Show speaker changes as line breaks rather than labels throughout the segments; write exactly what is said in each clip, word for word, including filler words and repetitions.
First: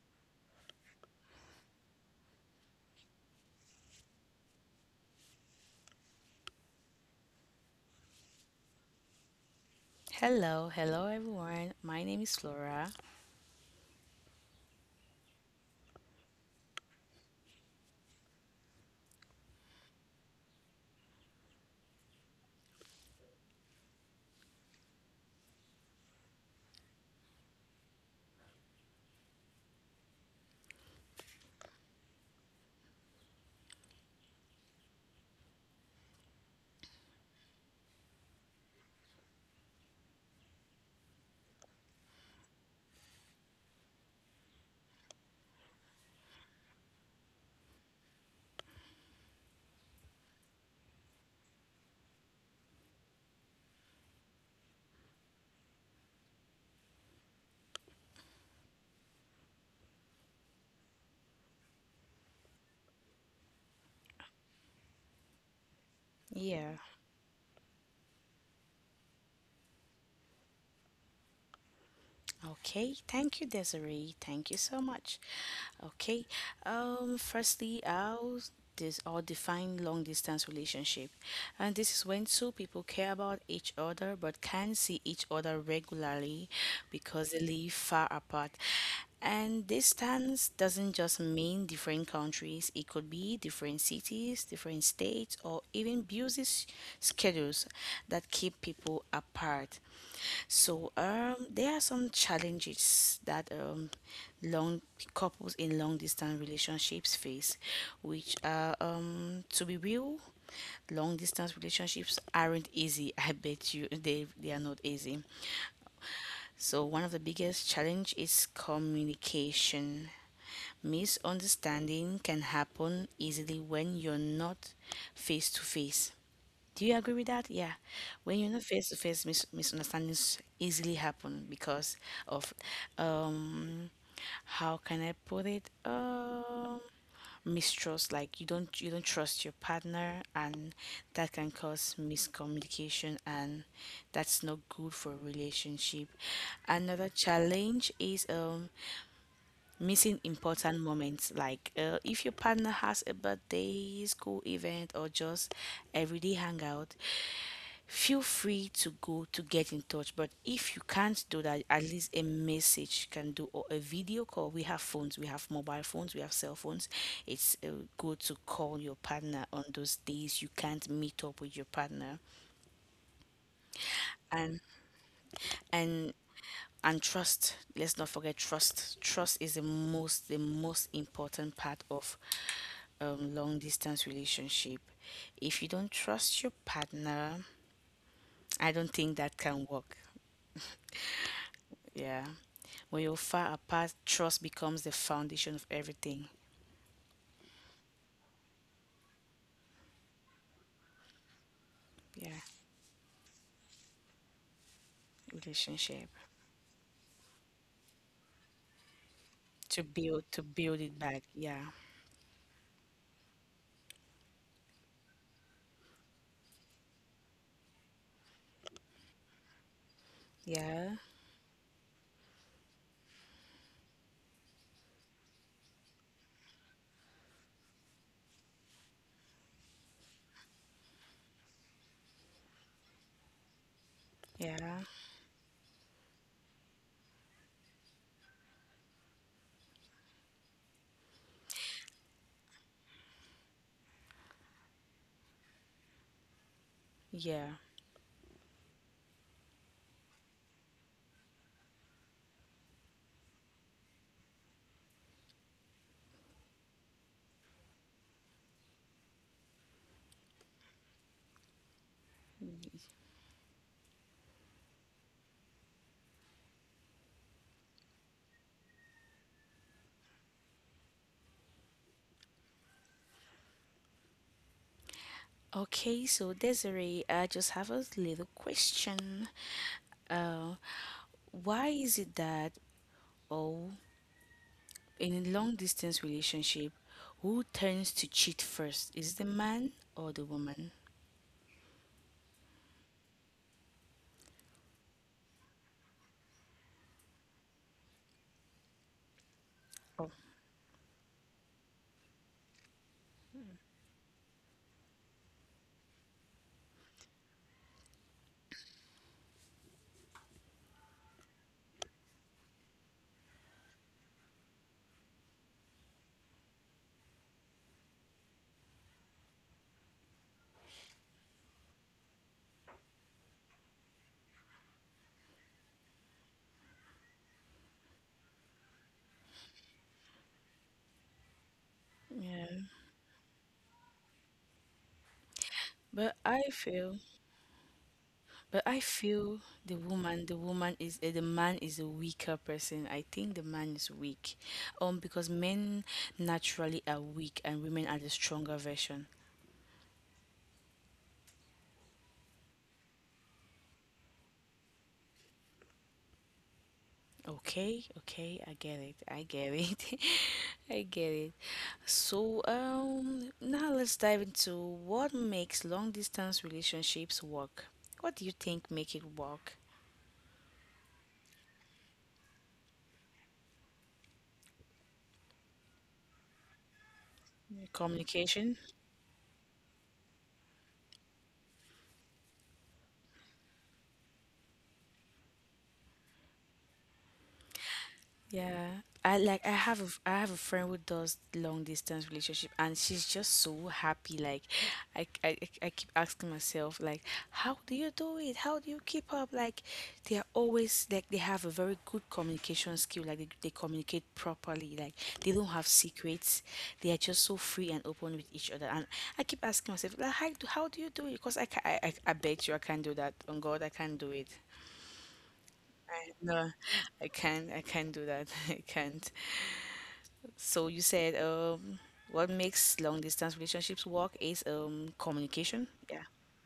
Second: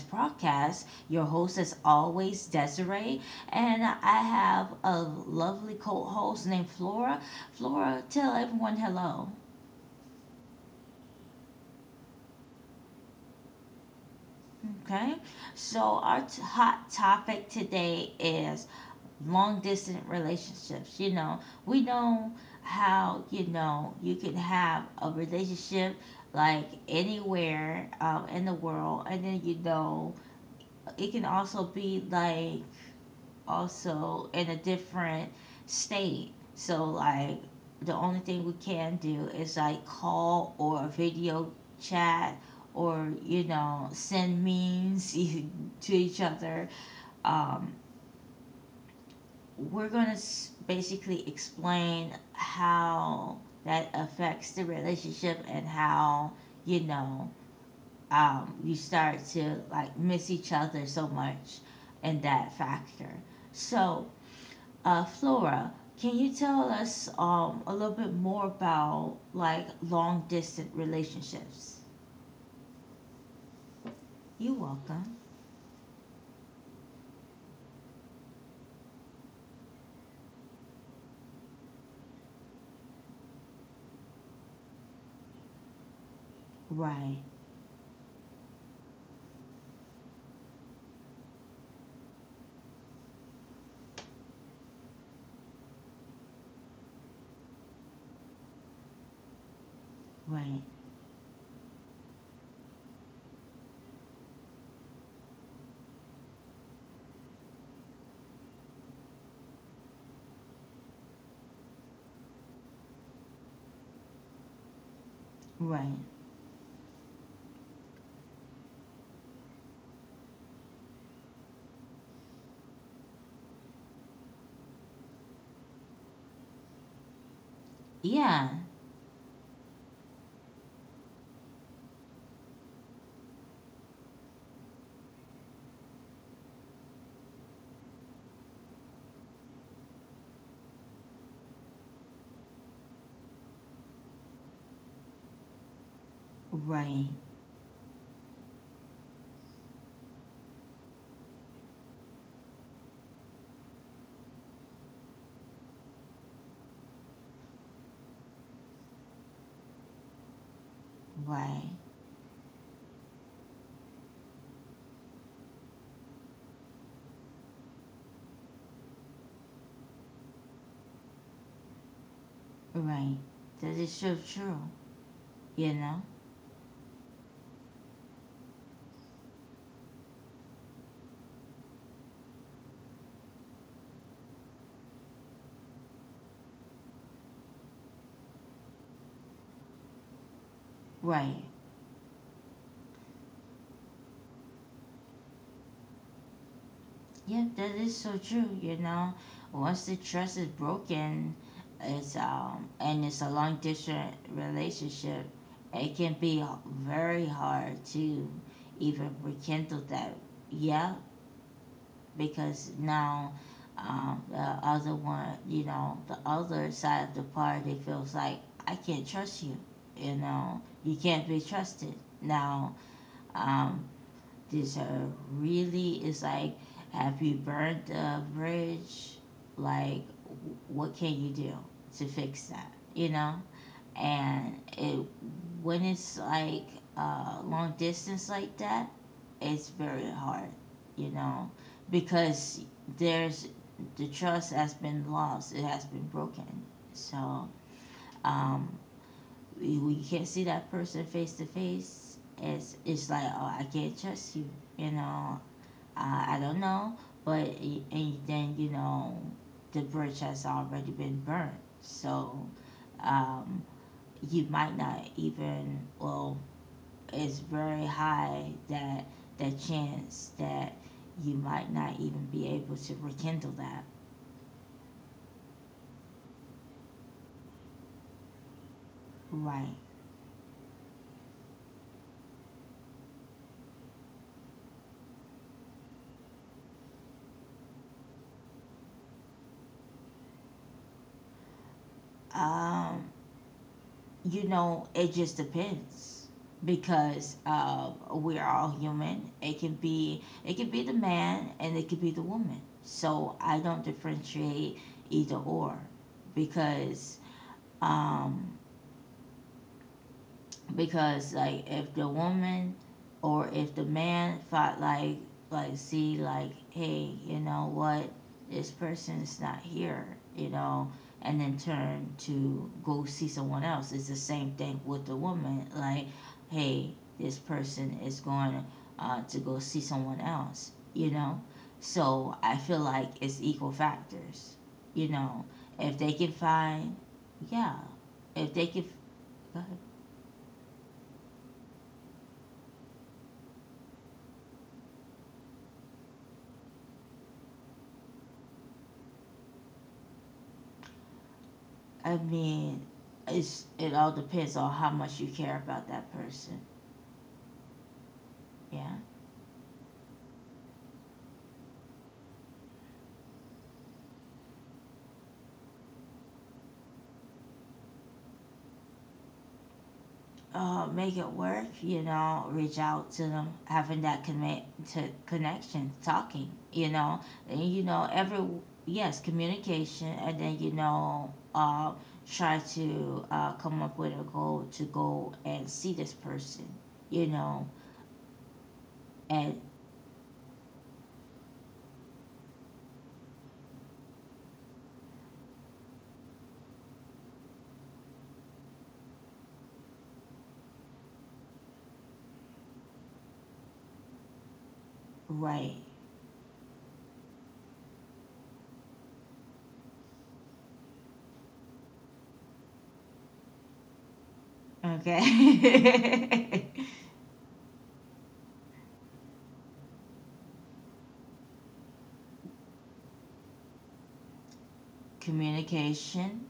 podcast. Your host is always Desiree, and I have a lovely co host named Flora. Flora, tell everyone hello.
Hello, hello everyone. My name is Flora.
Okay, so our t- hot topic today is long distance relationships. You know, we know how you know you can have a relationship like anywhere um, in the world, and then you know it can also be like also in a different state. So like the only thing we can do is like call or video chat or you know send memes to each other. Um, we're gonna s- basically explain how that affects the relationship and how you know um, you start to like miss each other so much in that factor. So Uh, Flora, can you tell
Yeah,
us um, a little bit more about like long distance relationships?
okay. Thank you, Desiree. Thank
You're
you so
welcome.
much. Okay. Um, firstly, I'll this or define long distance relationship. And this is when two people care about each other but can see each other regularly
Right,
because they live far apart. And distance doesn't just mean different countries, it could be different cities, different states, or even busy s- schedules that keep people apart.
right,
So, um, there are some challenges that um, long couples in long distance relationships face, which are, um, to be real, long distance relationships aren't easy. I bet you they, they are not easy.
right.
So, one of the biggest challenge is communication. Misunderstanding can happen easily when you're not face to face. Do you agree with that? Yeah. When you're
Yeah,
not face to face, mis- misunderstandings easily happen because of, um, how can I put it? Um, mistrust. Like you don't you don't trust your partner, and that can cause miscommunication, and that's not good for a relationship.
right,
Another challenge is um missing important moments like uh, if your partner has a birthday, school event, or just everyday hangout, feel free to go to get in touch. But if you can't do that,
right,
at least a message you can do or a video call. We have phones, we have mobile phones, we have cell phones. It's uh, good to call your partner on those days you can't meet up with your partner,
right. That is so true,
and
you know?
and and trust, let's not forget trust trust is the most the most important part of um, long distance relationship. If you don't trust your partner, I don't think that can work.
Right.
Yeah, when you're far apart, trust becomes the foundation of everything.
Yeah, that is so true. You know, once the trust is broken, it's
Yeah,
um and it's a long distance relationship. It
relationship.
can be h- very hard to even
to
rekindle that.
build to build
Yeah,
it back. Yeah,
because now um, the other one, you know, the other side of the party feels like I can't trust you. You know,
yeah,
you can't be trusted. Now, um, this uh, really is like, have you burned the bridge? Like, wh- what can you do to fix that? You know?
yeah,
And it when it's like uh, long distance like that, it's very hard, you know, because there's the trust has been lost, it has been broken.
yeah.
So um, we- you can't see that person face to face, it's it's like oh I can't trust you, you know. Uh, I don't know, but i- and then you know the bridge has already been burned, so um, you might not even. Well, it's very high that the chance that you might not even be able to rekindle that.
Okay, so Desiree, I just have a little question.
Right.
Uh, why is it that Oh, in a long distance relationship, who tends to cheat first? Is the man or the woman?
Um, you know, it just depends because uh, we're all human. It can
Oh,
be it can be the man and it could be the woman. So I don't differentiate either or because um, because like if the woman or if the man thought like like see like hey you know what this person is not here you know and then turn to go see someone else it's the same thing with the woman like hey this person is going uh, to go see someone else you know so I
yeah.
feel like it's equal factors you know if they
But
can
I
find
feel,
yeah if
but
they
I
can
feel
go
the
ahead.
woman, the woman is eh, the man is a weaker person. I think the man is weak, um, because men naturally are weak and women are the stronger version.
I mean, it's it all depends on how much you care about that person.
Okay, okay, I get it.
Yeah.
I get it. I get it. So, um, now let's dive into what makes long distance relationships work. What do you think make it work?
Uh, make it work. You know, reach out to them, having that connect to connection, talking. You know, and you know every
Communication?
yes communication, and then you know uh, try to uh, come up with a goal to go and see this person. You know,
Yeah. I like I
and
have a f- I have a friend who does long distance relationship and she's just so happy. Like I, c- I, I I keep asking myself like how do you do it? How do you keep up? Like they are always, like they have a very good communication skill. Like they, they communicate properly. Like they don't have
right.
secrets. They are just so free and open with each other. And I keep asking myself like how do how do you do it? Because I, ca- I I I bet you I can't do that. On God, I can't do it. I, no,
Okay.
I can't. I can't do that. I can't. So you said, um, what makes long distance relationships work is um, communication. Yeah,
communication,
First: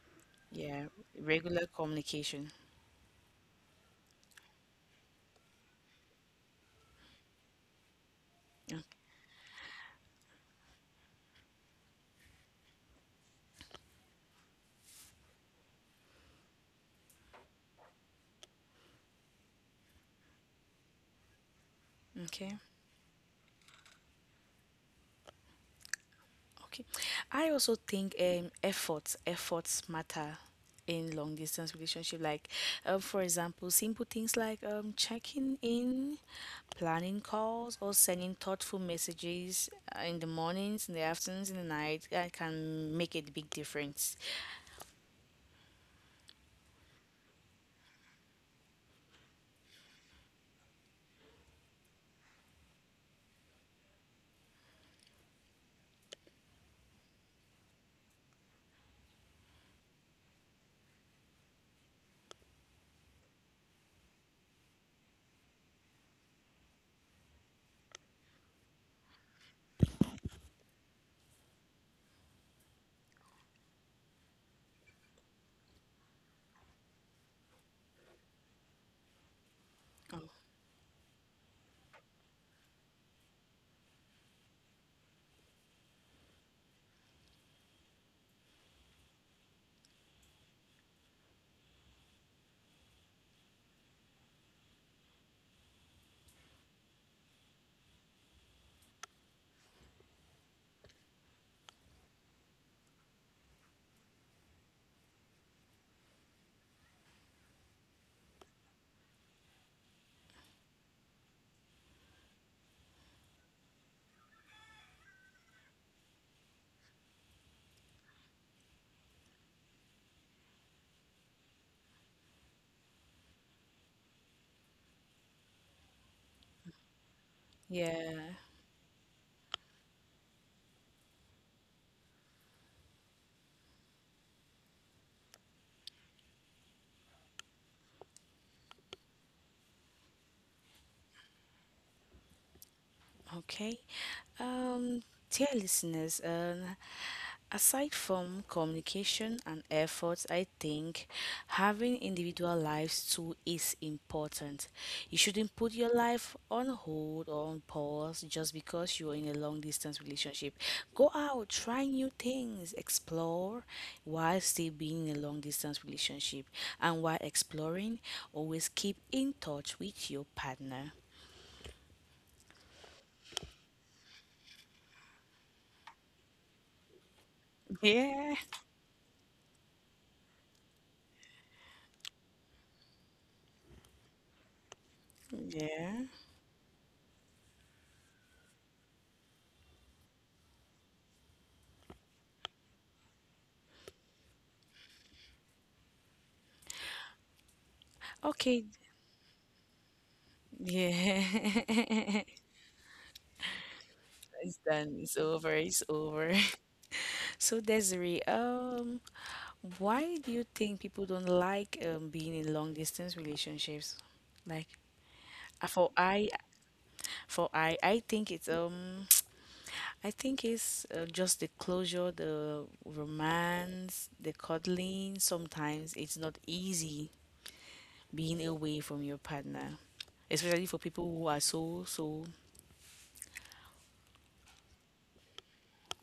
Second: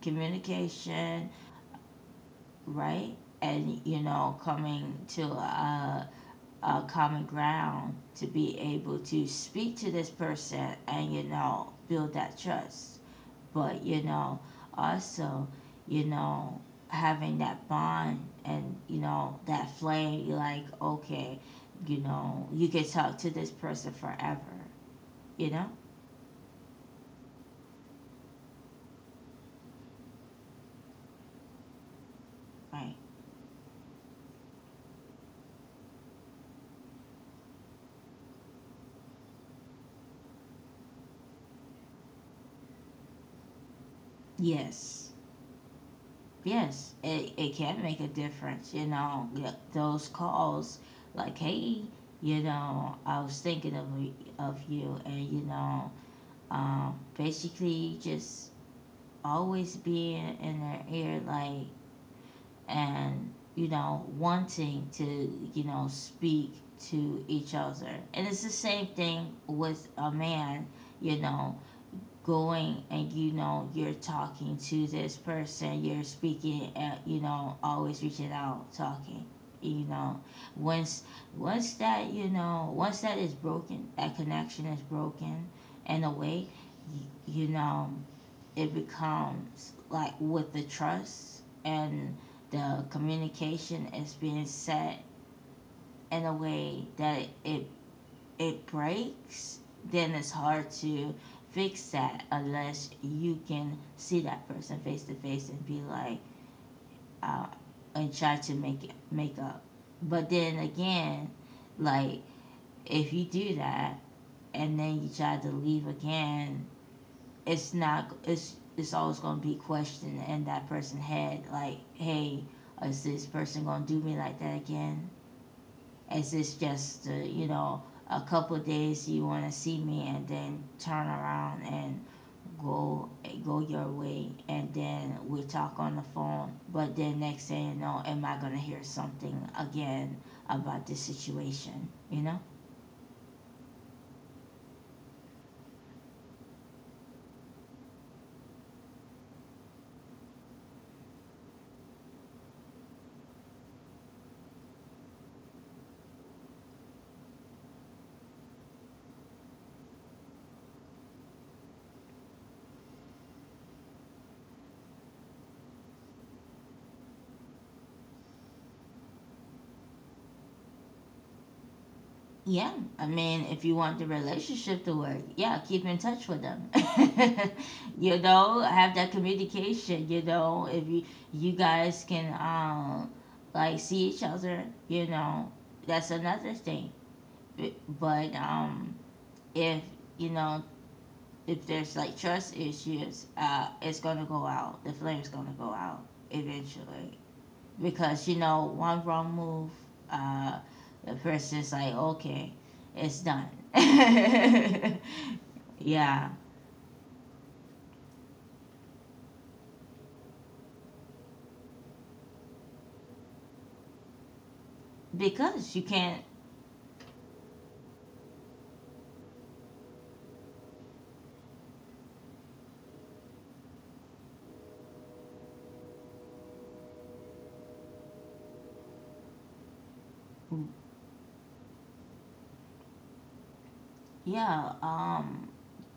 yeah,
communication,
regular communication.
right? And you know, coming to a, a common ground to be
Yeah,
able to speak to this person and you know build that trust. But you know, also, you know, having that bond and you know that flame. You're like, okay, you know,
okay,
you can talk to this person forever. You know,
okay. I also think um, efforts efforts matter in long distance relationship. Like,
right?
um, for example, simple things like um, checking in, planning calls, or sending thoughtful messages uh, in the mornings, in the afternoons, in the night. That can make a big difference.
Yes. Yes, it, it can make a difference, you know, th- those calls like, hey, you know, I was thinking of, y- of you, and, you know, um, basically just always being in their ear, like, and, you know, wanting to, you know, speak to each other. And it's the same thing with a man, you know, going and you know you're talking to this person you're speaking and you know always reaching out talking you
Oh,
know once once that you know once that is broken that connection is broken in a way you, you know it becomes like with the trust and the communication is being set in a way that it it breaks, then it's hard to fix that unless you can see that person face to face and be like, uh, and try to make it make up. But then again, like if you do that and then you try to leave again, it's not it's it's always gonna be questioned in that person's head like, hey, is this person gonna do me like that again? Is this just, uh, you know, a
yeah.
couple of days you want to see me and then turn around and go go your way and then we talk on the phone but then next thing you know am I going to hear something again about this situation you know.
Okay. Um, dear listeners, um, aside from communication and efforts, I think having individual lives too is important. You shouldn't put your life on hold or on pause just because you're in a long distance relationship. Go out, try new things, explore while still being in a long distance relationship. And while exploring, always keep in touch with your partner.
Yeah, I mean, if you want the relationship to work, yeah, keep in touch with them. you
Yeah,
know, have that communication. You know, if you you guys can um like see each other, you know,
yeah.
that's another thing. B- But um, if you know if there's like trust issues, uh, it's gonna go out. The flame's gonna go out eventually because you
Okay,
know one wrong move uh
yeah,
the person's like okay it's done.
it's done. It's over. It's over.
Yeah,
So Desiree, um, why do you think people don't like um being in long distance relationships? Like, uh,
because
for
you
I,
can't.
for I, I think it's um, I think it's uh, just the closure, the romance, the cuddling. Sometimes it's not easy being away from your partner, especially for people who are so so.
Yeah um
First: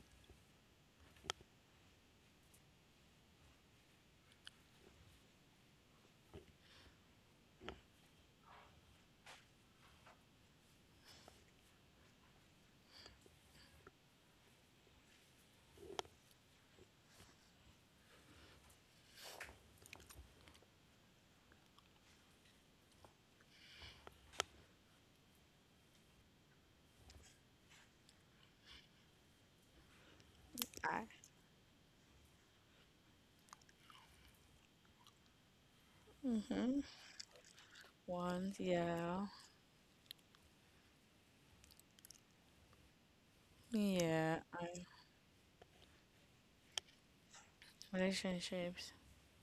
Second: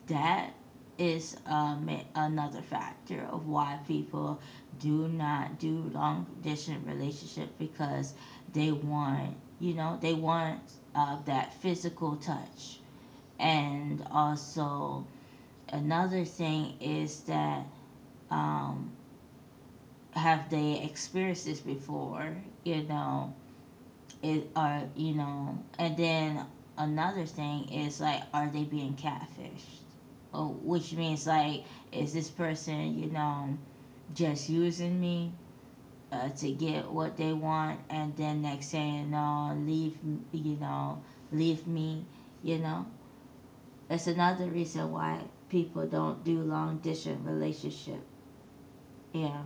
that is um another factor of why people do not do long distance relationship because they want you know they want uh, that physical touch and also another thing is that um have they experienced this before you know it are you know and then another thing is like are they being catfished oh, which
I,
means like is this person you know just using me uh, to
hmm.
get what they want and then
One,
next thing you
yeah,
know leave you know leave me you know that's
yeah.
another reason why people don't do long distance relationship
Relationships.
yeah.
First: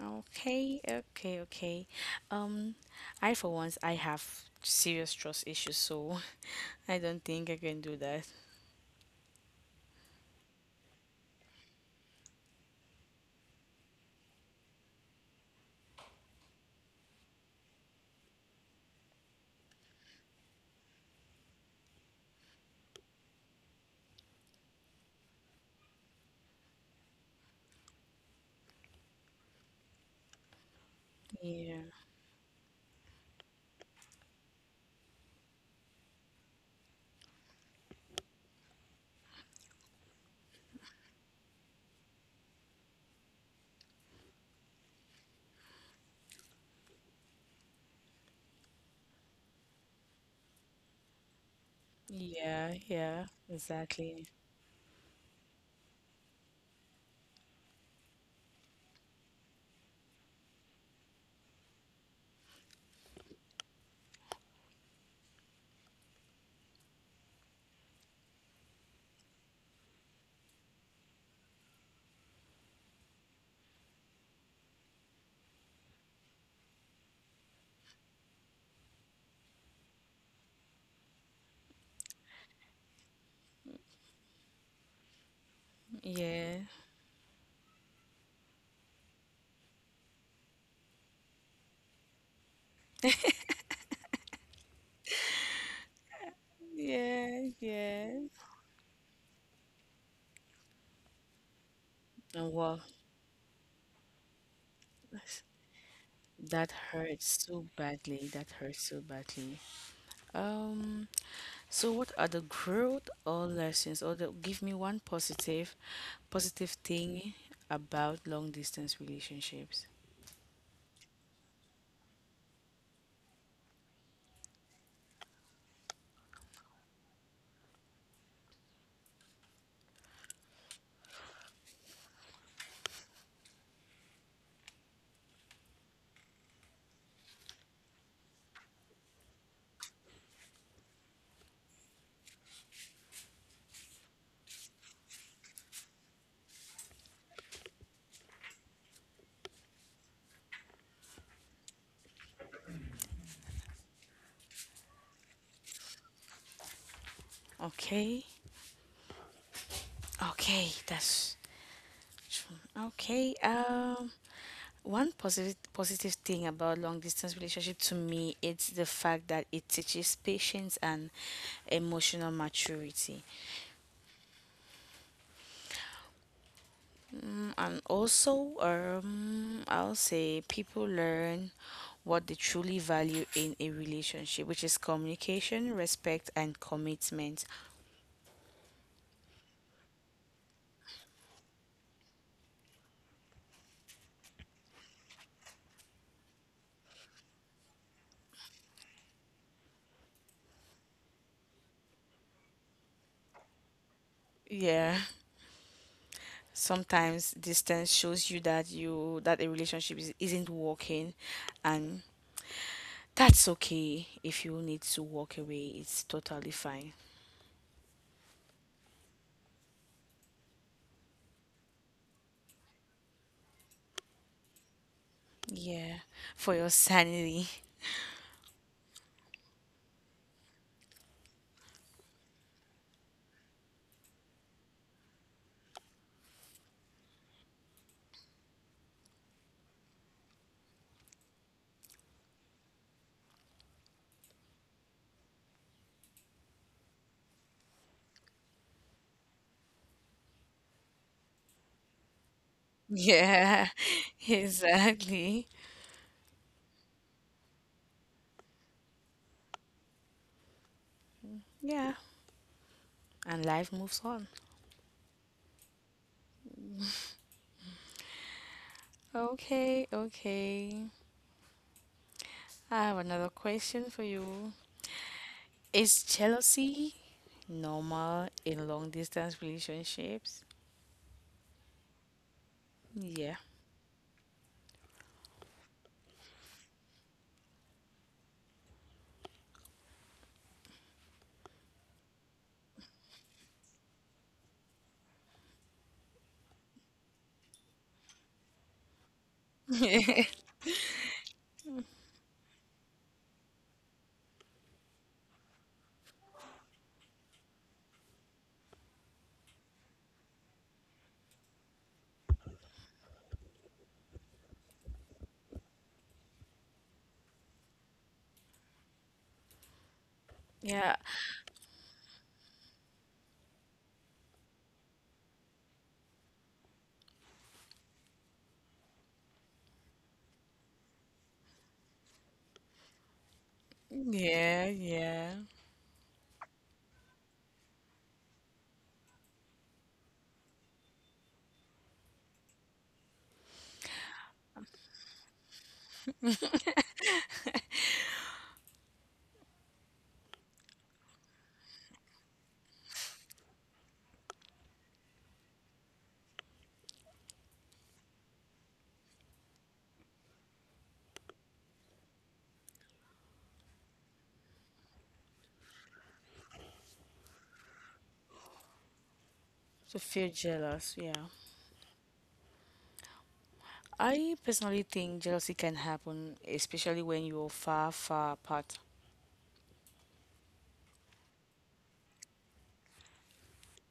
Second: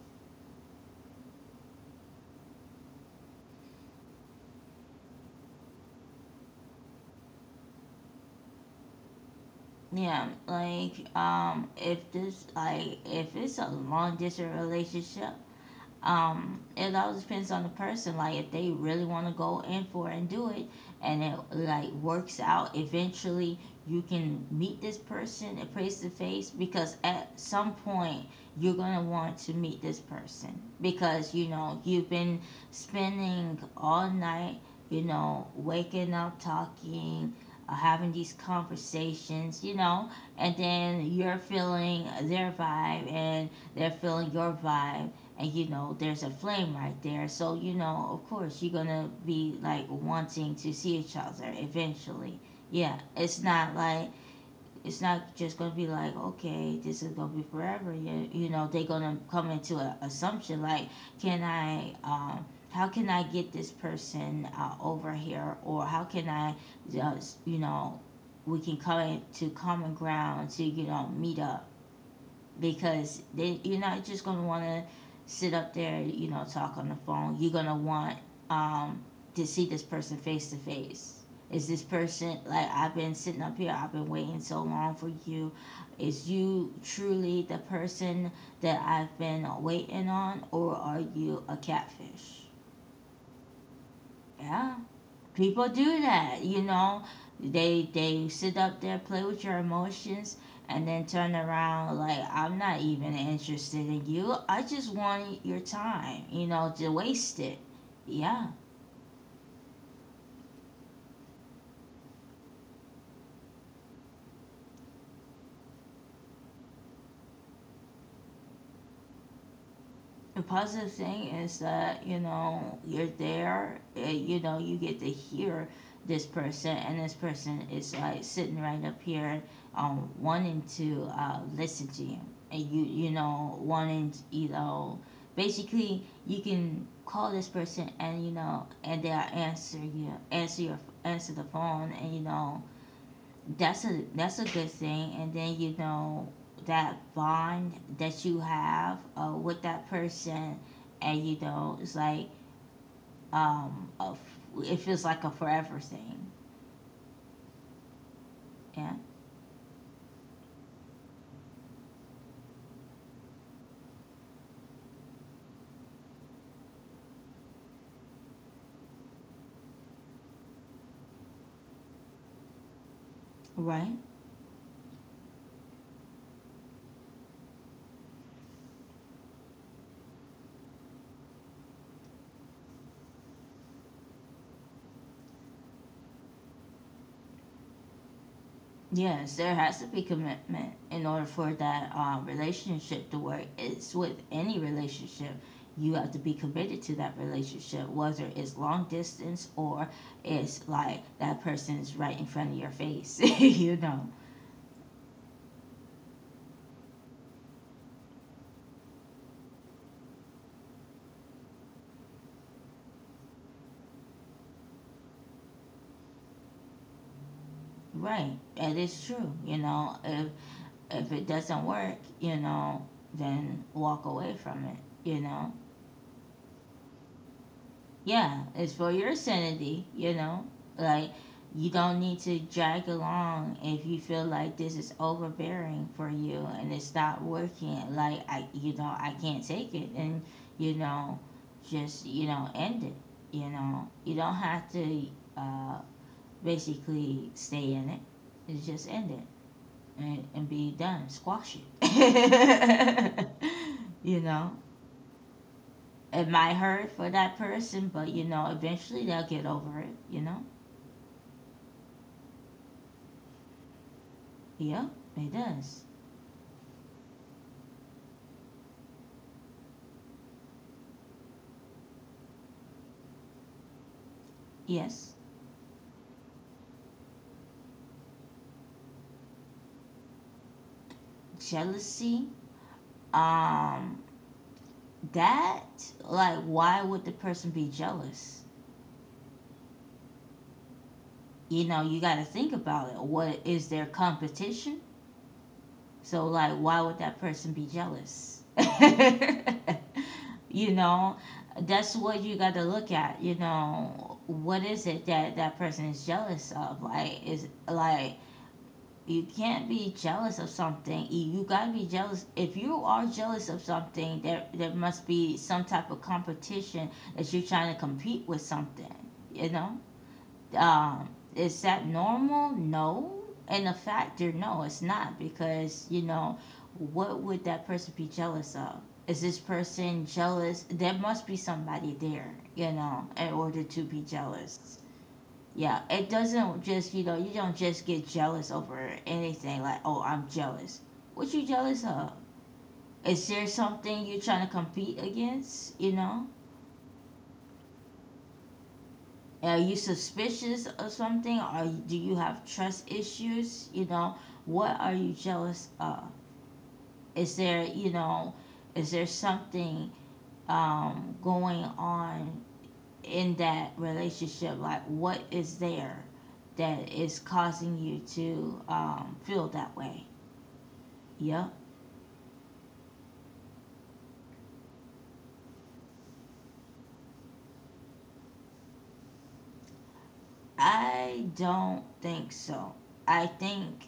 Okay, okay, okay. Um, I, for once, I have serious trust issues, so I don't think I can do that.
Yeah, like um, if this like if it's a long distance relationship, um it all depends on the person like if they really want to go in for it and do it and it like works out eventually you can meet this person and face to face because at some point you're going to want to meet this person because you
Yeah,
know you've been spending all night you know waking up talking uh, having these conversations you know and then you're feeling their vibe and they're feeling your vibe and you know there's a flame right there so you know of course you're gonna be like wanting to see each other eventually
yeah,
yeah
yeah,
it's not like
exactly.
it's not just gonna be like okay this is gonna be forever you, you know they're gonna come into an assumption like can I um how can I get this person uh, over here or how can I just you know we can come to common ground to you know meet up because they, you're not just going to want to sit up there, you know, talk on the phone. You're going to want um, to see this person face to face. Is this person like I've been sitting up here? I've been waiting so long for you. Is
Yeah,
you truly the person that I've been waiting on, or are you a catfish? Yeah people do that you know
yeah,
they
yeah.
they sit up there play with your emotions and then turn around like
And
I'm not
well,
even interested in you I just wanted your time you know
that
to waste
hurts
it
so badly.
yeah.
That hurts so badly. Um, so what are the growth or lessons, or the, give me one positive, positive thing about long distance relationships?
The positive thing is that you know you're there and, you know you get to hear this person and this person is like sitting right up here um wanting to uh listen to you and you you know wanting to, you know basically you can call this person and you know and they'll answer you answer your answer the phone and you know that's a that's a good thing, and then you know that bond that you have uh, with that person, and you know it's like um a f- it feels like a forever thing.
Okay.
Yeah,
Okay, that's true. Okay. Um one positive positive thing about long distance relationship to me, it's the fact that it teaches patience and emotional maturity.
right.
Mm, and also um I'll say people learn what they truly value in a relationship, which is communication, respect and commitment.
Yes, there has to be commitment in order for that um, relationship to work. It's with any relationship. You have to be committed to that relationship, whether it's long distance or it's like that person's right in front of your face, you know.
Yeah. Sometimes distance shows you that you that a relationship is, isn't working, and that's okay. If you need to walk away, it's totally fine.
Right. That is true. You know, if if it doesn't work, you know, then walk away from it, you know.
Yeah, for your sanity.
Yeah, it's for your sanity, you know. Like you don't need to drag along if you feel like this is overbearing for you and it's not working. Like I you know, I can't take it and you know, just, you know, end it. You know. You don't have to uh basically stay in it. It's just end it. and, and be done, squash it.
Yeah,
you know,
exactly.
it might hurt for that person, but you know, eventually they'll get over it. You know,
Yeah, and life moves on.
yeah, it does.
Okay, okay. I have another question for you.
Yes,
Is jealousy normal in long distance relationships?
jealousy.
Yeah.
Um, that like, why would the person be jealous? You know, you got to think about it. What is their competition? So, like, why would that person be jealous? you know, that's what you got to look at. You know, what is it that that person is jealous of? Like, is, like, you can't be jealous of something. You got to be jealous. If you are jealous of something, there there must be some type of competition that you're trying to compete with something. You know
Yeah,
um, is that normal? No. In a factor, no, it's not because, you know, what would that person be jealous of? Is this person jealous? There must be somebody there, you know, in order to be
yeah,
jealous.
yeah.
Yeah, it doesn't just, you know, you don't just get jealous over anything like, oh, I'm jealous. What you jealous of? Is there something you're trying to compete against, you know? Are you suspicious of something? Are you, do you have trust issues? You know, what are you jealous of? Is there, you know, is there something um, going on in that relationship? Like, what is there that is causing you to um, feel that
To
way?
feel jealous, yeah.
Yep.
I personally think jealousy can happen, especially when you're far, far apart.
I don't think so. I think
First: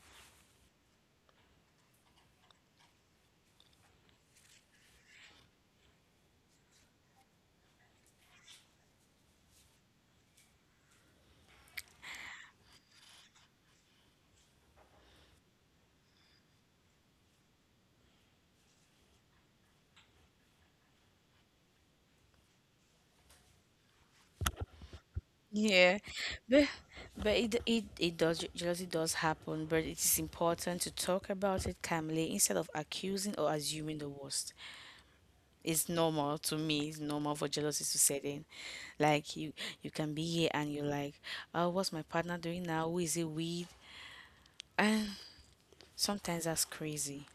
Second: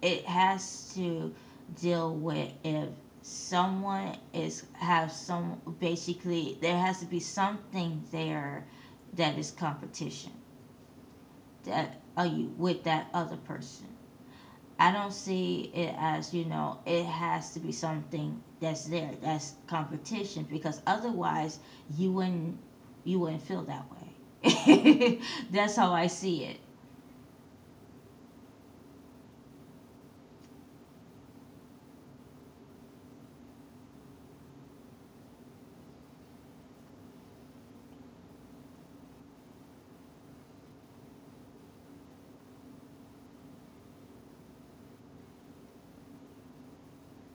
it has to deal with, if someone is, have some, basically there has to be something there that is competition, that are you with that other person. I don't see it as, you know it has to be something that's there, that's competition, because otherwise you wouldn't you wouldn't feel that way. That's how
Yeah,
I see it.
but But it, it, it does, jealousy does happen, but it is important to talk about it calmly instead of accusing or assuming the worst. It's normal to me, it's normal for jealousy to set in. Like you, you can be here and you're like, oh, what's my partner doing now? Who is he with? And sometimes that's crazy.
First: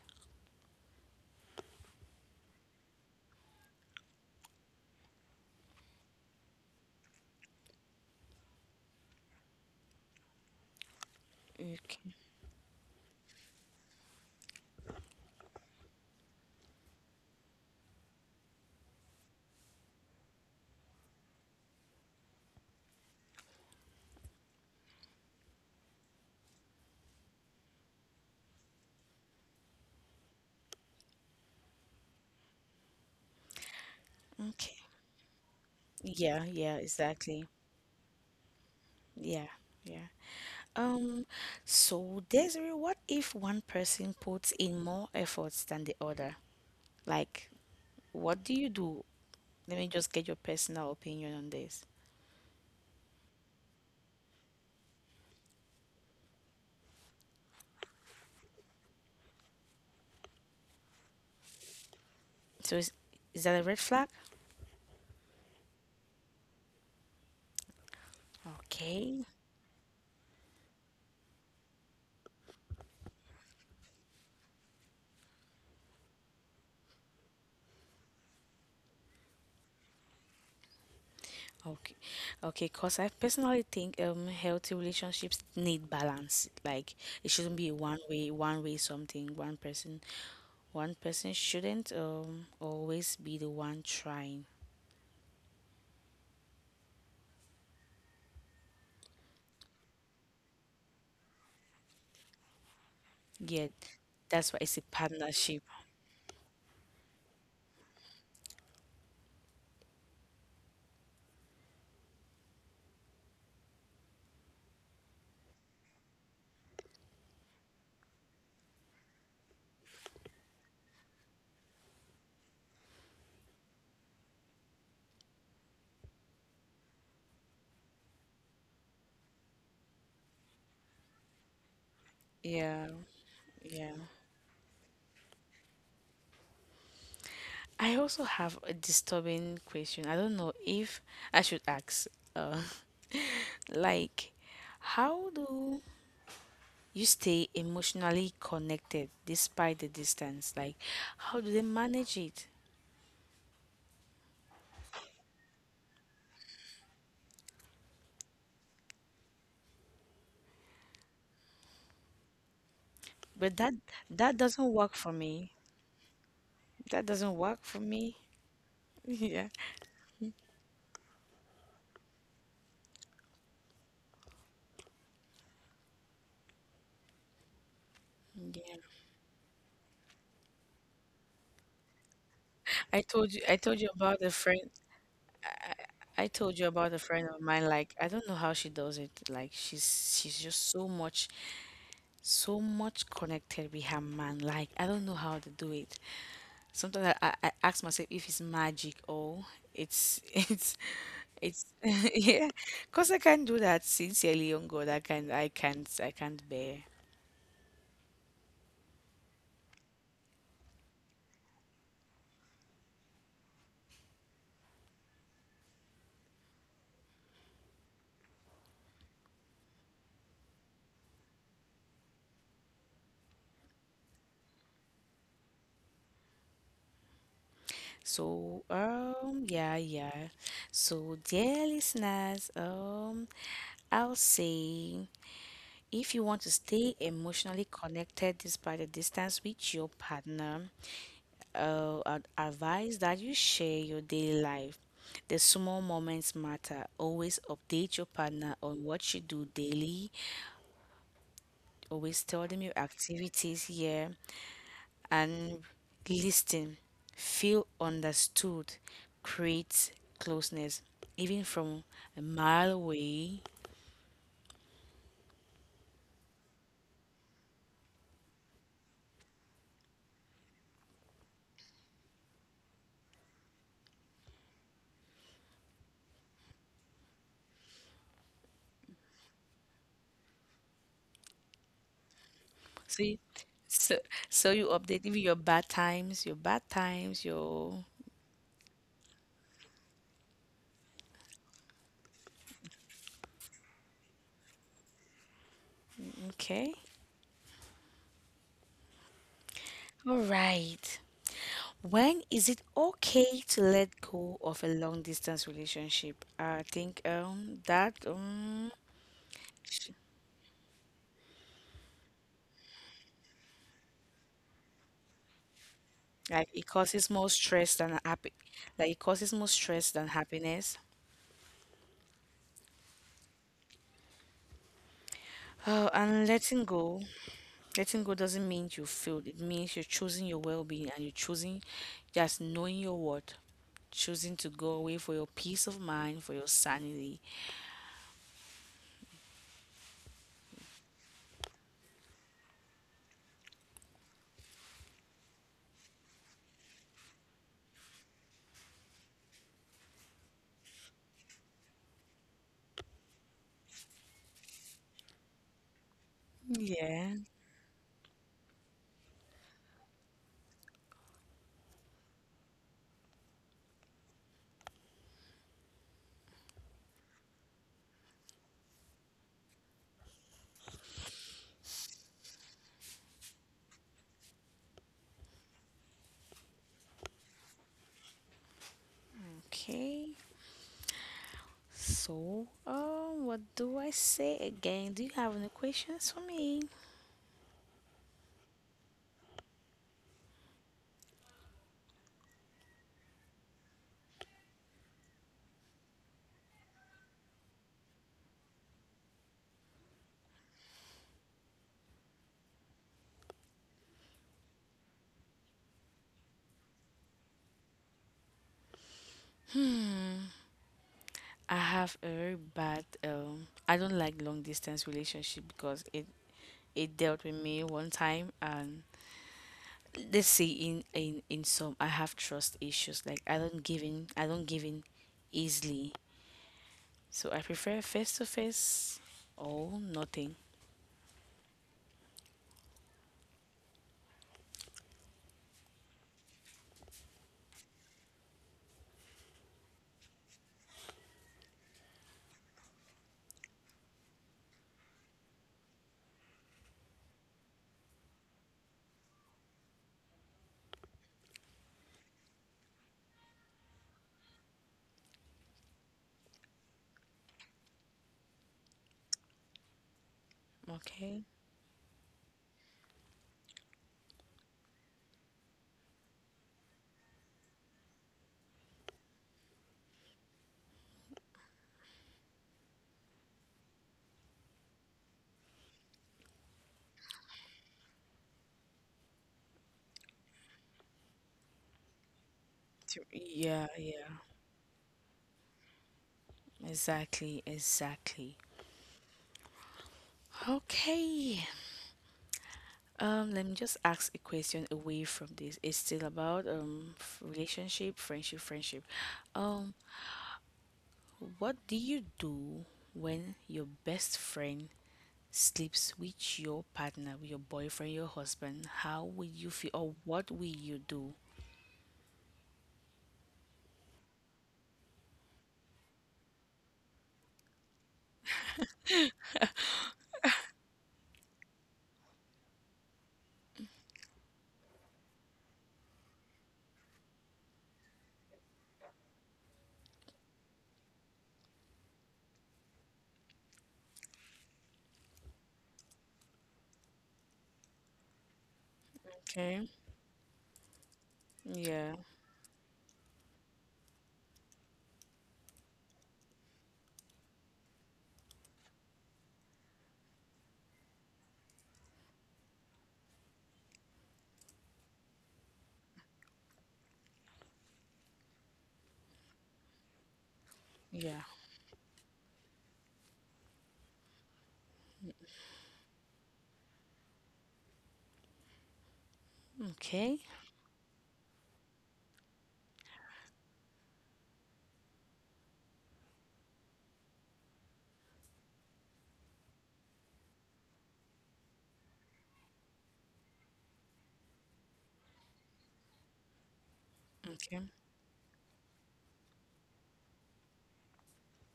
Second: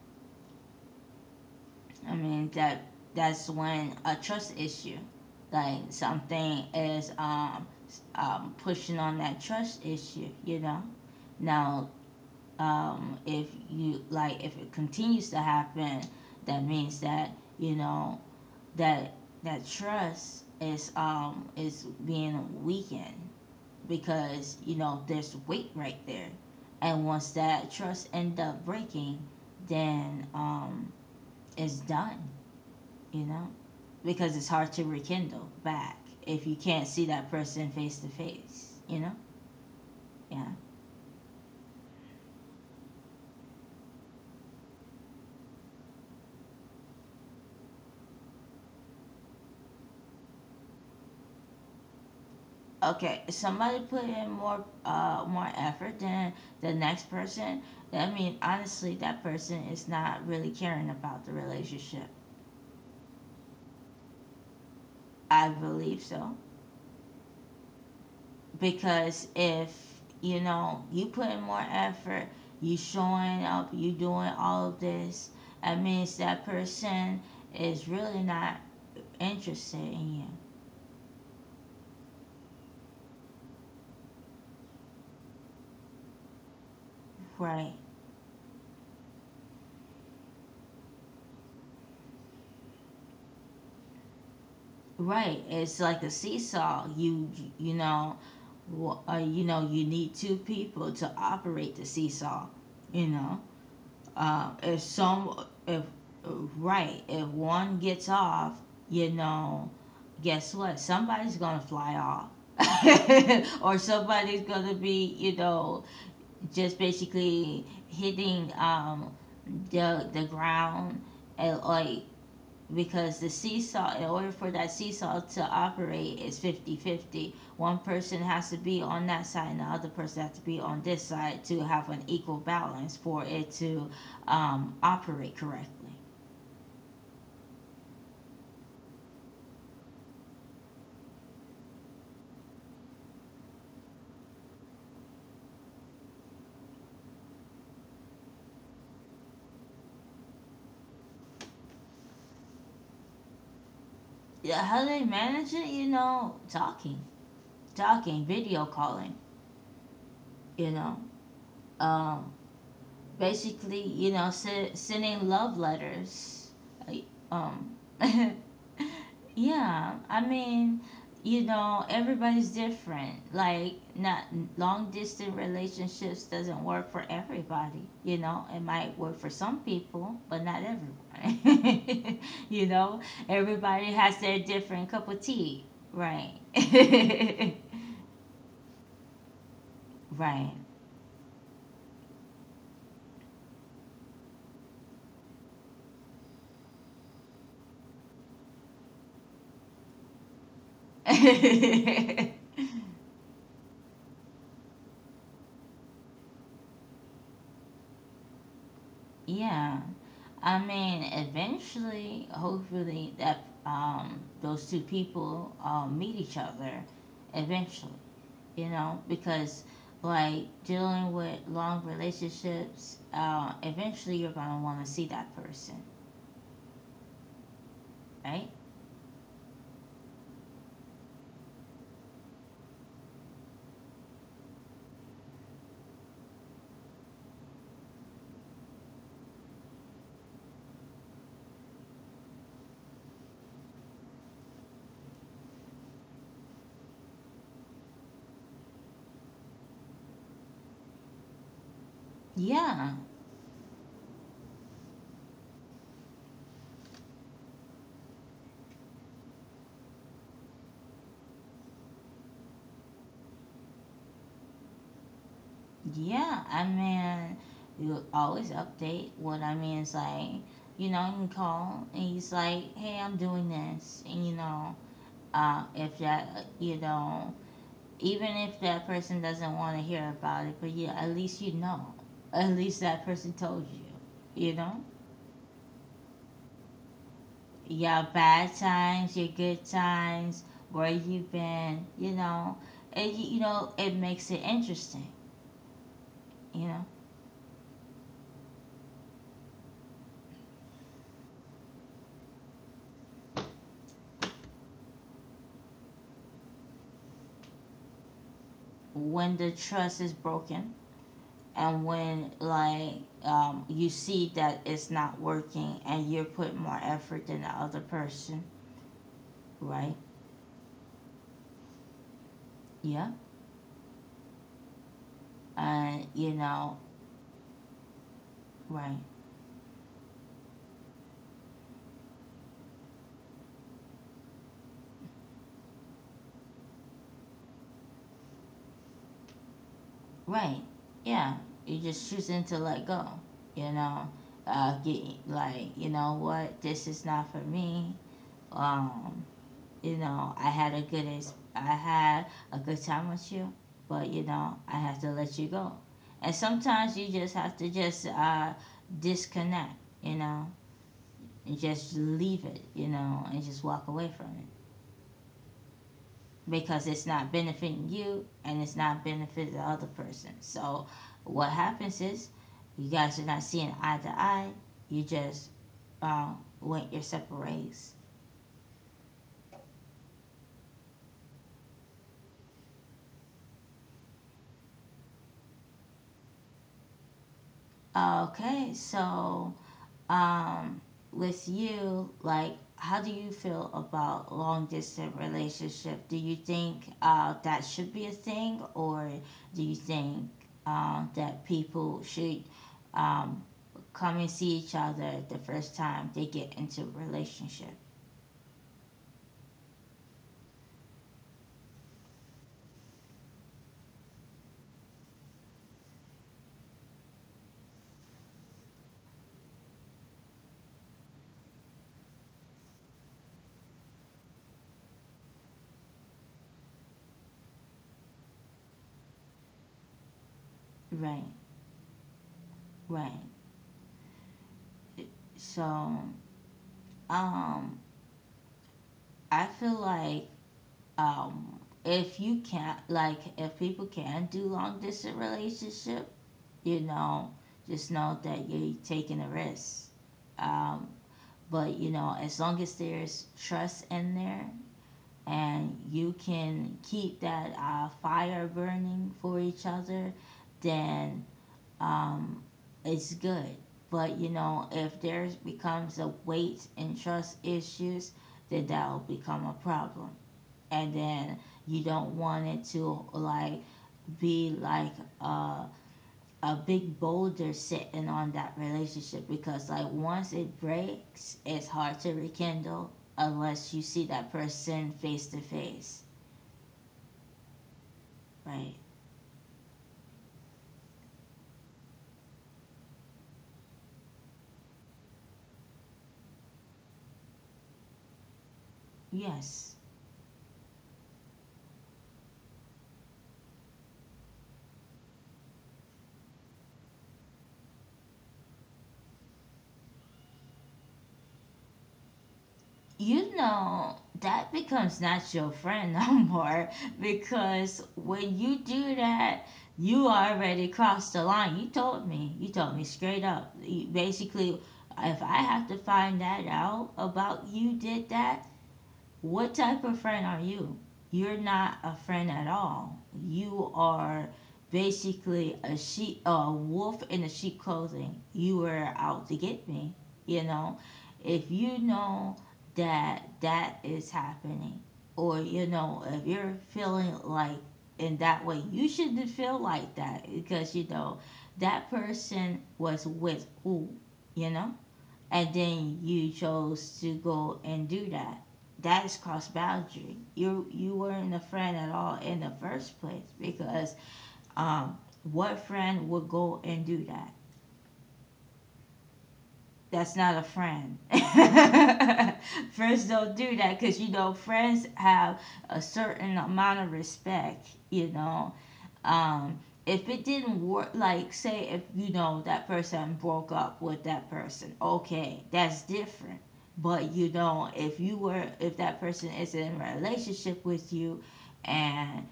I mean that that's when a trust issue, like something is, um, um, pushing on that trust issue. You know, now,
Okay.
um, if you like, if it continues to happen, that means that, you know that that trust is, um is being weakened, because you know there's weight right there, and once that trust end up breaking, then um it's done. You know because it's hard
Okay.
to rekindle back
Yeah,
if you
yeah,
can't see that
exactly.
person face to face, you know
Yeah, yeah.
yeah.
Um, so Desiree, what if one person puts in more efforts than the other? Like, what do you do? Let me just get your personal opinion on this.
Okay, if somebody put in more, uh more effort than the next person, I mean honestly that person is not really caring about the relationship.
So, is, is that a red flag?
I believe so,
Okay.
because if, you know you put in more effort, you showing up, you doing all of this, that means that person is really not interested in you.
Okay. Okay. Cause I personally think um healthy relationships need balance. Like it shouldn't be
Right.
one way, one way something, one person. One person shouldn't um always be the one trying.
Right, it's like a seesaw. You you know, w- uh, you know, you need two people to operate the seesaw. You know,
Yet
uh,
that's why
if
it's a
some,
partnership.
if, right, if one gets off, you know, guess what? Somebody's gonna fly off, or somebody's gonna be, you know, just basically hitting um the the ground. And like, because the seesaw, in order for that seesaw to operate is fifty-fifty. One person has to be on that side and the other person has to be on this side to have an equal balance for it
Yeah.
to
Yeah.
um, operate correctly.
I also have a disturbing question. I don't know if I should ask. Uh, like, how do you stay emotionally connected despite the distance? Like, how do they manage it?
Yeah, how they manage it, you know talking talking video calling, you know um, basically, you know,
But that
se-
that
sending
doesn't
love
work for me.
letters. Like, Um,
That doesn't work for me.
yeah, I
Yeah.
mean, you know, everybody's different. Like, not long distance relationships doesn't work for everybody. You know, it might work for
Yeah.
some people, but not everyone. you know,
I
everybody
told
has
you I
their
told you
different
about a
cup of
friend
tea. Right.
I told you about a friend of mine, like I don't know how she does it. Like
Right.
she's she's just so much so much connected with her man. Like I don't know how to do it. Sometimes I, I, I ask myself if it's magic or it's it's it's yeah. Cause I can't do that sincerely on God. I can I can't I can't bear.
Yeah. I mean, eventually, hopefully, that, um, those two people, uh, meet each other eventually, you know, because, like, dealing with long relationships, uh, eventually you're going to want to see that person, right?
So um yeah, yeah. So dear listeners, um I'll say if you want to stay emotionally connected despite the distance with your partner, uh, ad- advice that you share your daily life. The small moments matter. Always update your partner on what you do daily. Always tell them
Yeah,
your activities here, and listen. Feel understood. Create closeness, even from a mile away.
yeah. I mean, you always update, what I mean is like, you know, you can call and he's like, hey, I'm doing this, and, you know, uh, if that, you know, even if that person doesn't want to hear about it, but yeah, at least, you know at least that person told you,
See,
you
so
know
so you update even your bad times, your bad times,
your bad
your
times, your good times, where you've been, you know it, you know it makes it interesting, you know.
okay. All right. When is it okay to let go of a long distance relationship? I think um that
When
um
the trust is
sh-
broken, and when like, um, you see that it's not working and you're putting more
like
effort than
it
the other
causes more
person.
stress than happy like it
Right,
causes more stress than happiness.
yeah, and you
Oh,
know.
and letting go, letting go
Right.
doesn't mean you failed. It means you're choosing your well-being, and you're choosing just knowing your worth, choosing to go away for your peace of mind, for your sanity.
Right. Yeah. You're just choosing to let go, you know. Uh, get, like, you know what, this is not for me. Um, you know, I had a good ex- I had a good time with you, but you know, I have to let you go. And sometimes you just have
Yeah.
to just, uh disconnect, you know, and just leave it, you know, and just walk away from it. Because it's not benefiting you and it's not benefiting the other person. So what happens is, you guys are not seeing eye to eye. You just, um, went your separate ways.
Okay. So, um, what do I say again? Do you have any questions for me?
Okay, so, um, with you, like, how do you feel about long distance relationship? Do you think, uh, that should be a thing, or do you think, um, that people should, um, come and see each other the first time they get into a relationship?
I have a very bad um I don't like long distance relationship because it it dealt with me one time, and let's say, in in in some I have trust issues. Like I don't give in I don't give in easily. So I prefer face to face or nothing.
Right, right. So, um, I feel like, um, if you can't, like, if people can do long distance relationship, you know, just know that you're taking a risk. Um, but you know, as long as there's trust in there and you can keep that, uh, fire burning for each other, then,
Okay.
um, it's good. But you know, if there becomes a weight and trust issues, then that will become a problem. And then you don't want it to like be like a a big boulder sitting on that relationship, because like once it breaks it's hard to rekindle unless you
To-
see that
Yeah, yeah.
person face to face.
Exactly,
Right.
exactly. Okay. Um, let me just ask a question away from this. It's still about um f- relationship, friendship, friendship.
Yes.
Um, what do you do when your best friend sleeps with your partner, with your boyfriend, your husband? How will you feel, or what will you do?
You know, that becomes not your friend no more, because when you do that, you already crossed the line. You told me, you told me straight up. You basically, if I have to find that out about you did that, what type of friend are you? You're not a friend at all. You are basically a sheep, a wolf in a sheep clothing. You were out to get me.
Okay.
You know, if you know
Yeah.
that that is happening, or you know, if you're feeling like in that way, you shouldn't feel like that because you know that person was with who. You know, and then you chose to go and do that. That's cross boundary. You you weren't a friend at
Yeah.
all in the first place, because, um, what friend would go and do that? That's not a
Okay.
friend. Friends don't do that because you know friends have a certain amount of respect. You know. Um, if it didn't work, like say if you know that person broke up with that person, okay, that's different. But you know, if you
Okay.
were, if that person is in a relationship with you, and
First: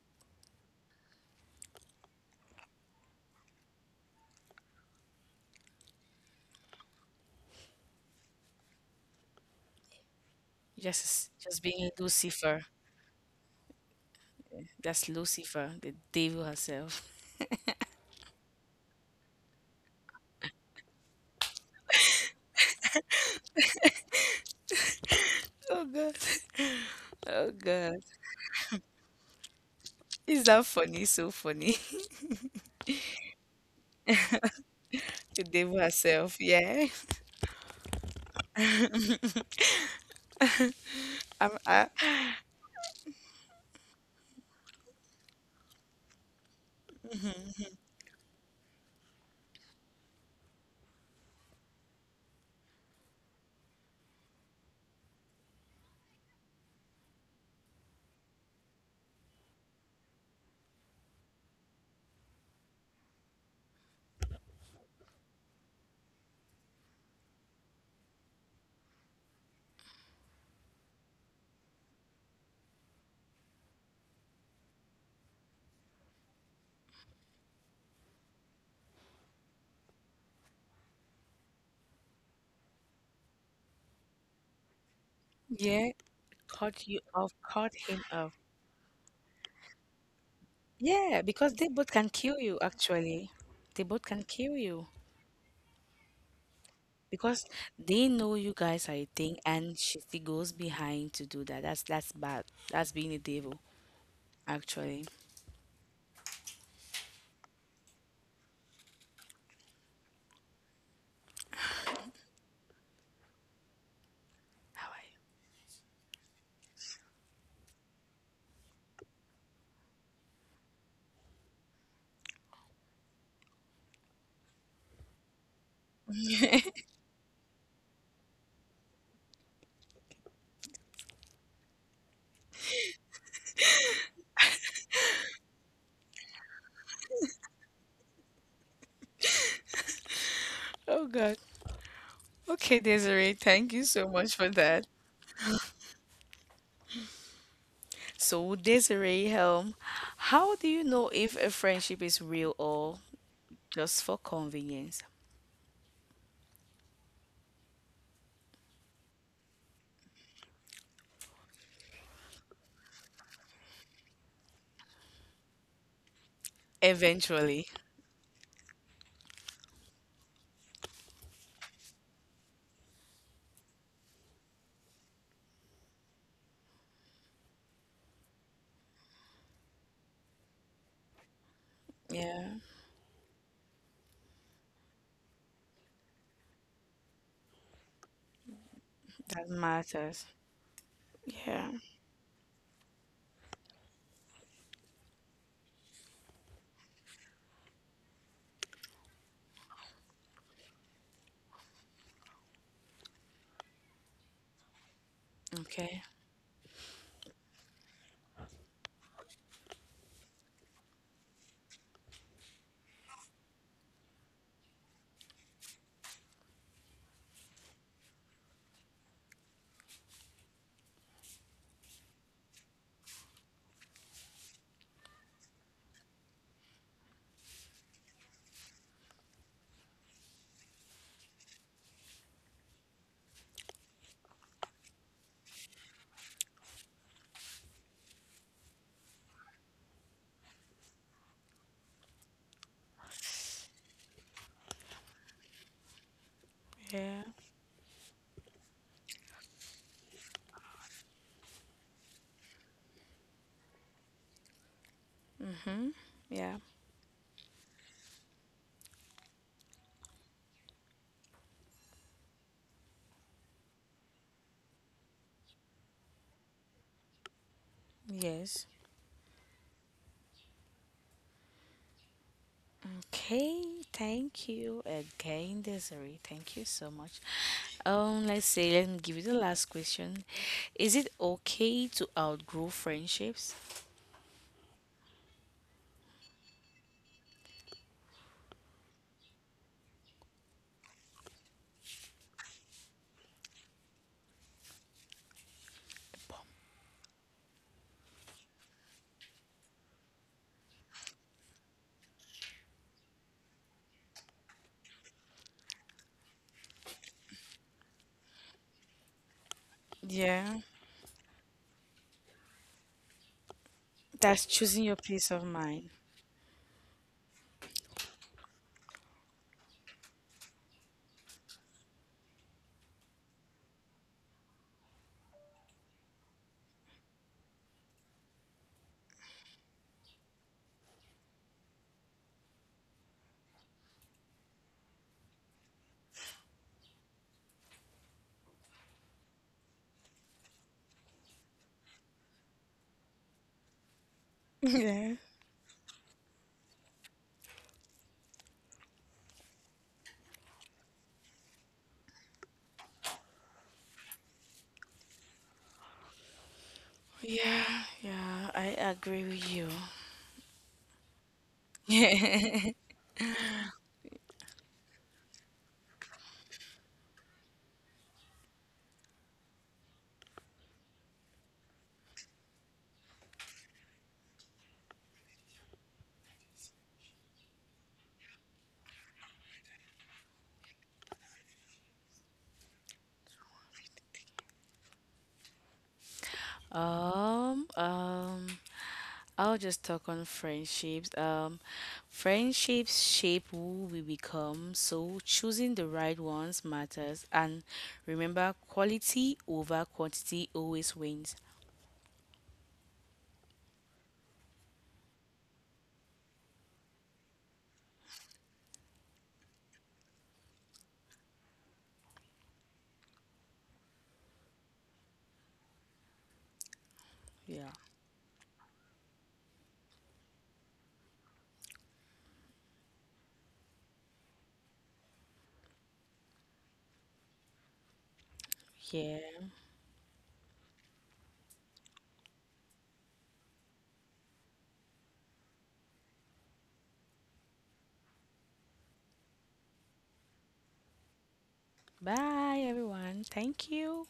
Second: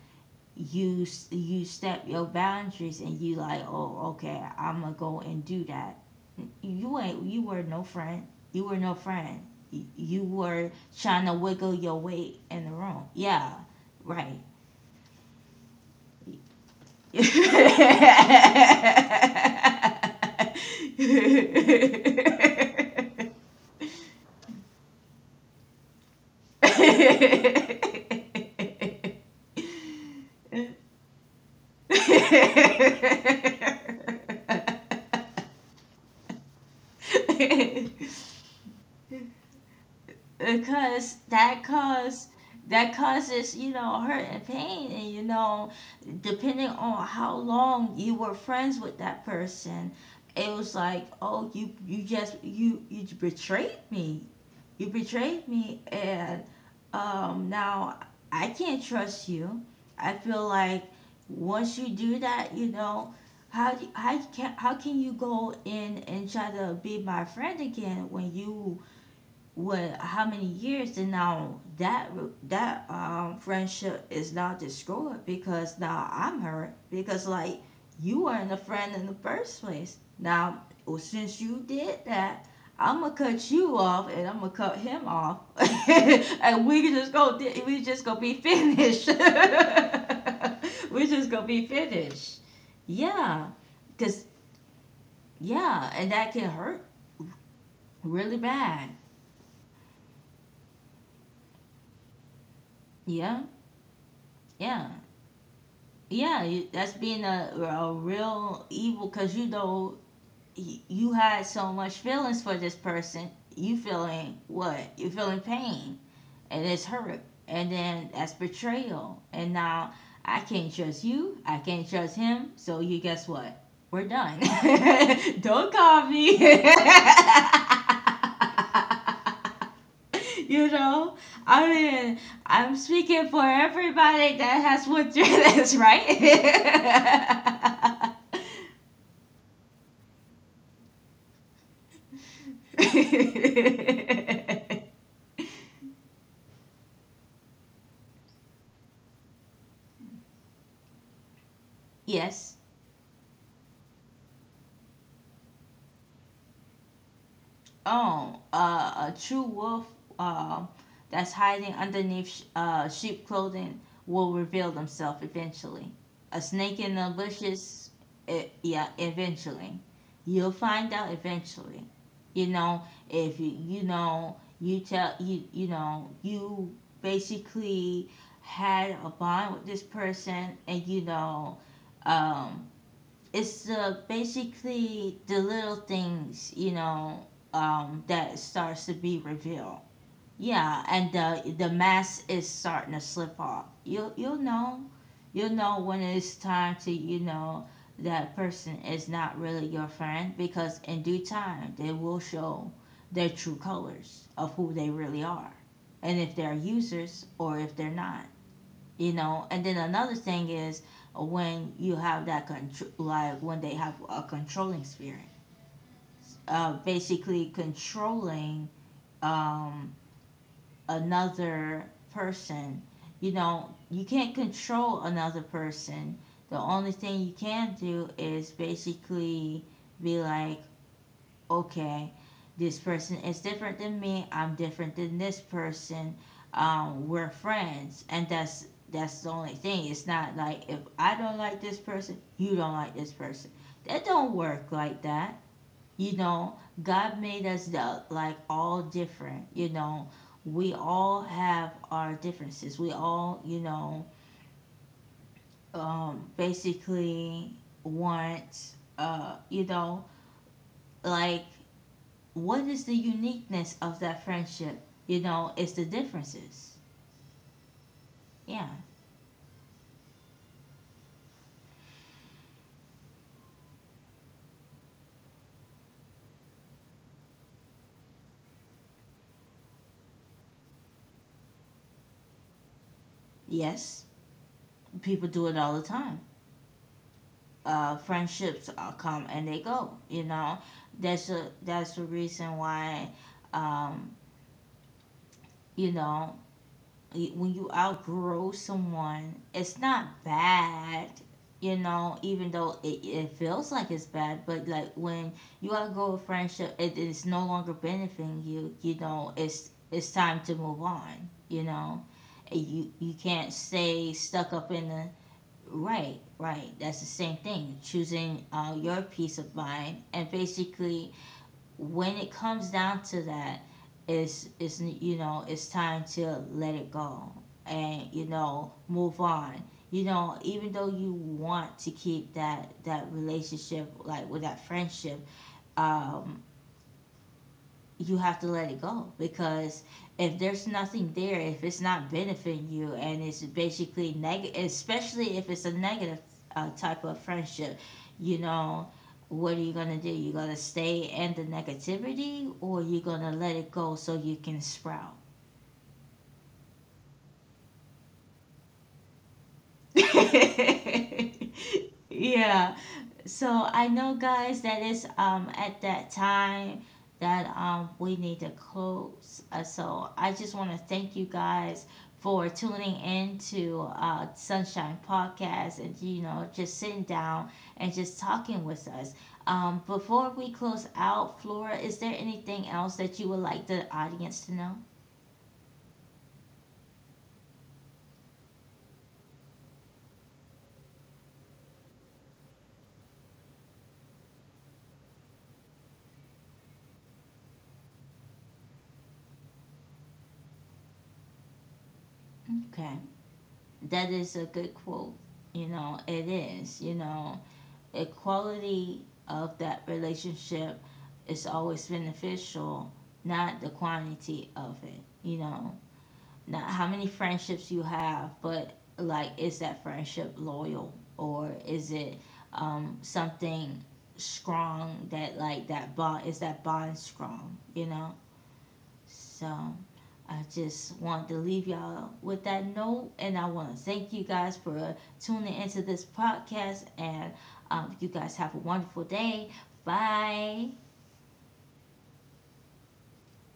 you you step your boundaries and you like, oh, okay, I'm gonna go and do that. You ain't, you were no friend. You were no friend. You were trying
Just
to
just
wiggle
being
your way
Lucifer.
in the room. Yeah, right.
That's Lucifer, the devil herself. Oh God. Oh God. Is that funny? So funny. To Devo herself. Yeah.
Because
I'm,
that
I,
cause that causes, you know, hurt and pain, and you know, depending on how long you were friends with that person, it was like, oh, you you just you you betrayed me, you betrayed me, and, um now I can't trust you. I feel like once you do that, you know, how do- how can, how can you go in and try to be my friend again when you, what, how many years, and now that, that, um friendship is now destroyed, because now I'm hurt because like you weren't a friend in the first place. Now well, since you did that, I'm gonna cut you off and I'm gonna cut him off,
yeah.
and we
Caught
can
you
just
off,
go,
caught
we
him
just gonna be
off.
finished. We
Yeah,
just gonna
because
be
they both can kill
finished.
you, actually.
Yeah,
They both can
cause,
kill you
yeah, and that can hurt
because they know
really
you guys
bad.
are a thing and she still goes behind to do that. That's that's bad. That's being a
Yeah,
devil,
yeah.
actually.
Yeah, you, that's being a, a real evil, because you know, y- you had so much feelings for this person. You feeling what?
How are
You feeling pain and it's hurt. And then that's betrayal. And now I can't trust you. I can't trust him. So you guess what? We're done. Don't call me. You know, I mean, I'm speaking for everybody that has went through this, right?
you? Oh God. Okay, Desiree, thank you so much for that. So, Desiree Helm, how do you know if a friendship is real
Yes.
or just for convenience?
Oh, Uh, a true wolf, uh, that's hiding underneath sh- uh, sheep clothing will reveal themselves eventually. A snake in the
Eventually.
bushes, it, yeah, eventually. You'll find out eventually. You know, if you, you know, you tell, you, you know, you basically had a bond with this person and, you know,
Yeah,
um, it's, uh, basically the little things, you know, um, that starts to be
that
revealed.
matters.
Yeah, and
Yeah.
the the mask is starting to slip off. You, you'll know, you'll know when it's time to, you know, that person is not really your friend, because in due time they will show their true colors of who they really are,
Okay.
and if they're users or if they're not. You know, and then another thing is, uh, when you have that control, like when they have a controlling spirit, uh, basically controlling, um, another person. You know, you can't control another person. The only thing you can do is basically be like, okay, this person is different than me. I'm different than this person. Um, we're friends, and that's that's the only thing. It's not like if I don't like this person, you don't like this person. That don't work like that. You know,
Yeah.
God made us the, like, all different. You know, we all have our differences. We all, you know,
Yeah.
um, basically want, uh, you know, like, what is the uniqueness of that friendship? You know, it's the differences.
Yes.
Yeah.
Okay. Thank you again, Desiree. Thank you so much. Um, let's say let me give you the last question. Is it okay to outgrow friendships?
Yes, people do it all the time. Uh, friendships, uh, come and they go. You know, that's a, that's the reason why, um, you know, y- when you outgrow someone, it's not bad, you know, even though it, it feels like it's bad, but like when you outgrow a friendship, it is no longer benefiting you, you know, it's
Yeah.
it's time to move on, you know. And You you can't
That's
stay
choosing your
stuck up
peace of
in the,
mind.
right, right. That's the same thing. Choosing, uh, your peace of mind, and basically when it comes down to that, it's it's you know, it's time to let it go and, you know, move on. You know, even though you want to keep that, that relationship like with that friendship, um, you have to let it go, because if there's nothing there, if it's not benefiting you, and it's basically negative, especially if it's a negative, uh, type of friendship, you know, what are you gonna do? You're gonna stay in the negativity, or you're gonna let it go so you can sprout.
Yeah. Yeah. Yeah. I agree with you.
Yeah. So I know, guys, that is, um at that time that, um we need to close. Uh, so I just want to thank you guys for tuning in to, uh, Sunshine Podcast and, you know, just sitting down and just talking with us. Um, before we close out, Flora, is there anything else that you would like the audience to know?
um. Um. I'll just talk on friendships. Um, friendships shape who we become, so choosing the right ones matters. And remember, quality over quantity always wins.
Okay, that is a good quote. You know, it is. You know, a quality of that relationship is always beneficial, not the quantity of it. You know, not how many
Yeah.
friendships you have, but like, is that friendship loyal, or is it, um, something strong, that, like, that bond, is that bond strong? You know,
Yeah.
so I just wanted to leave y'all with that note, and I want to thank you guys for tuning into this podcast. And, um, you guys have a wonderful day. Bye.
Bye, everyone. Thank you.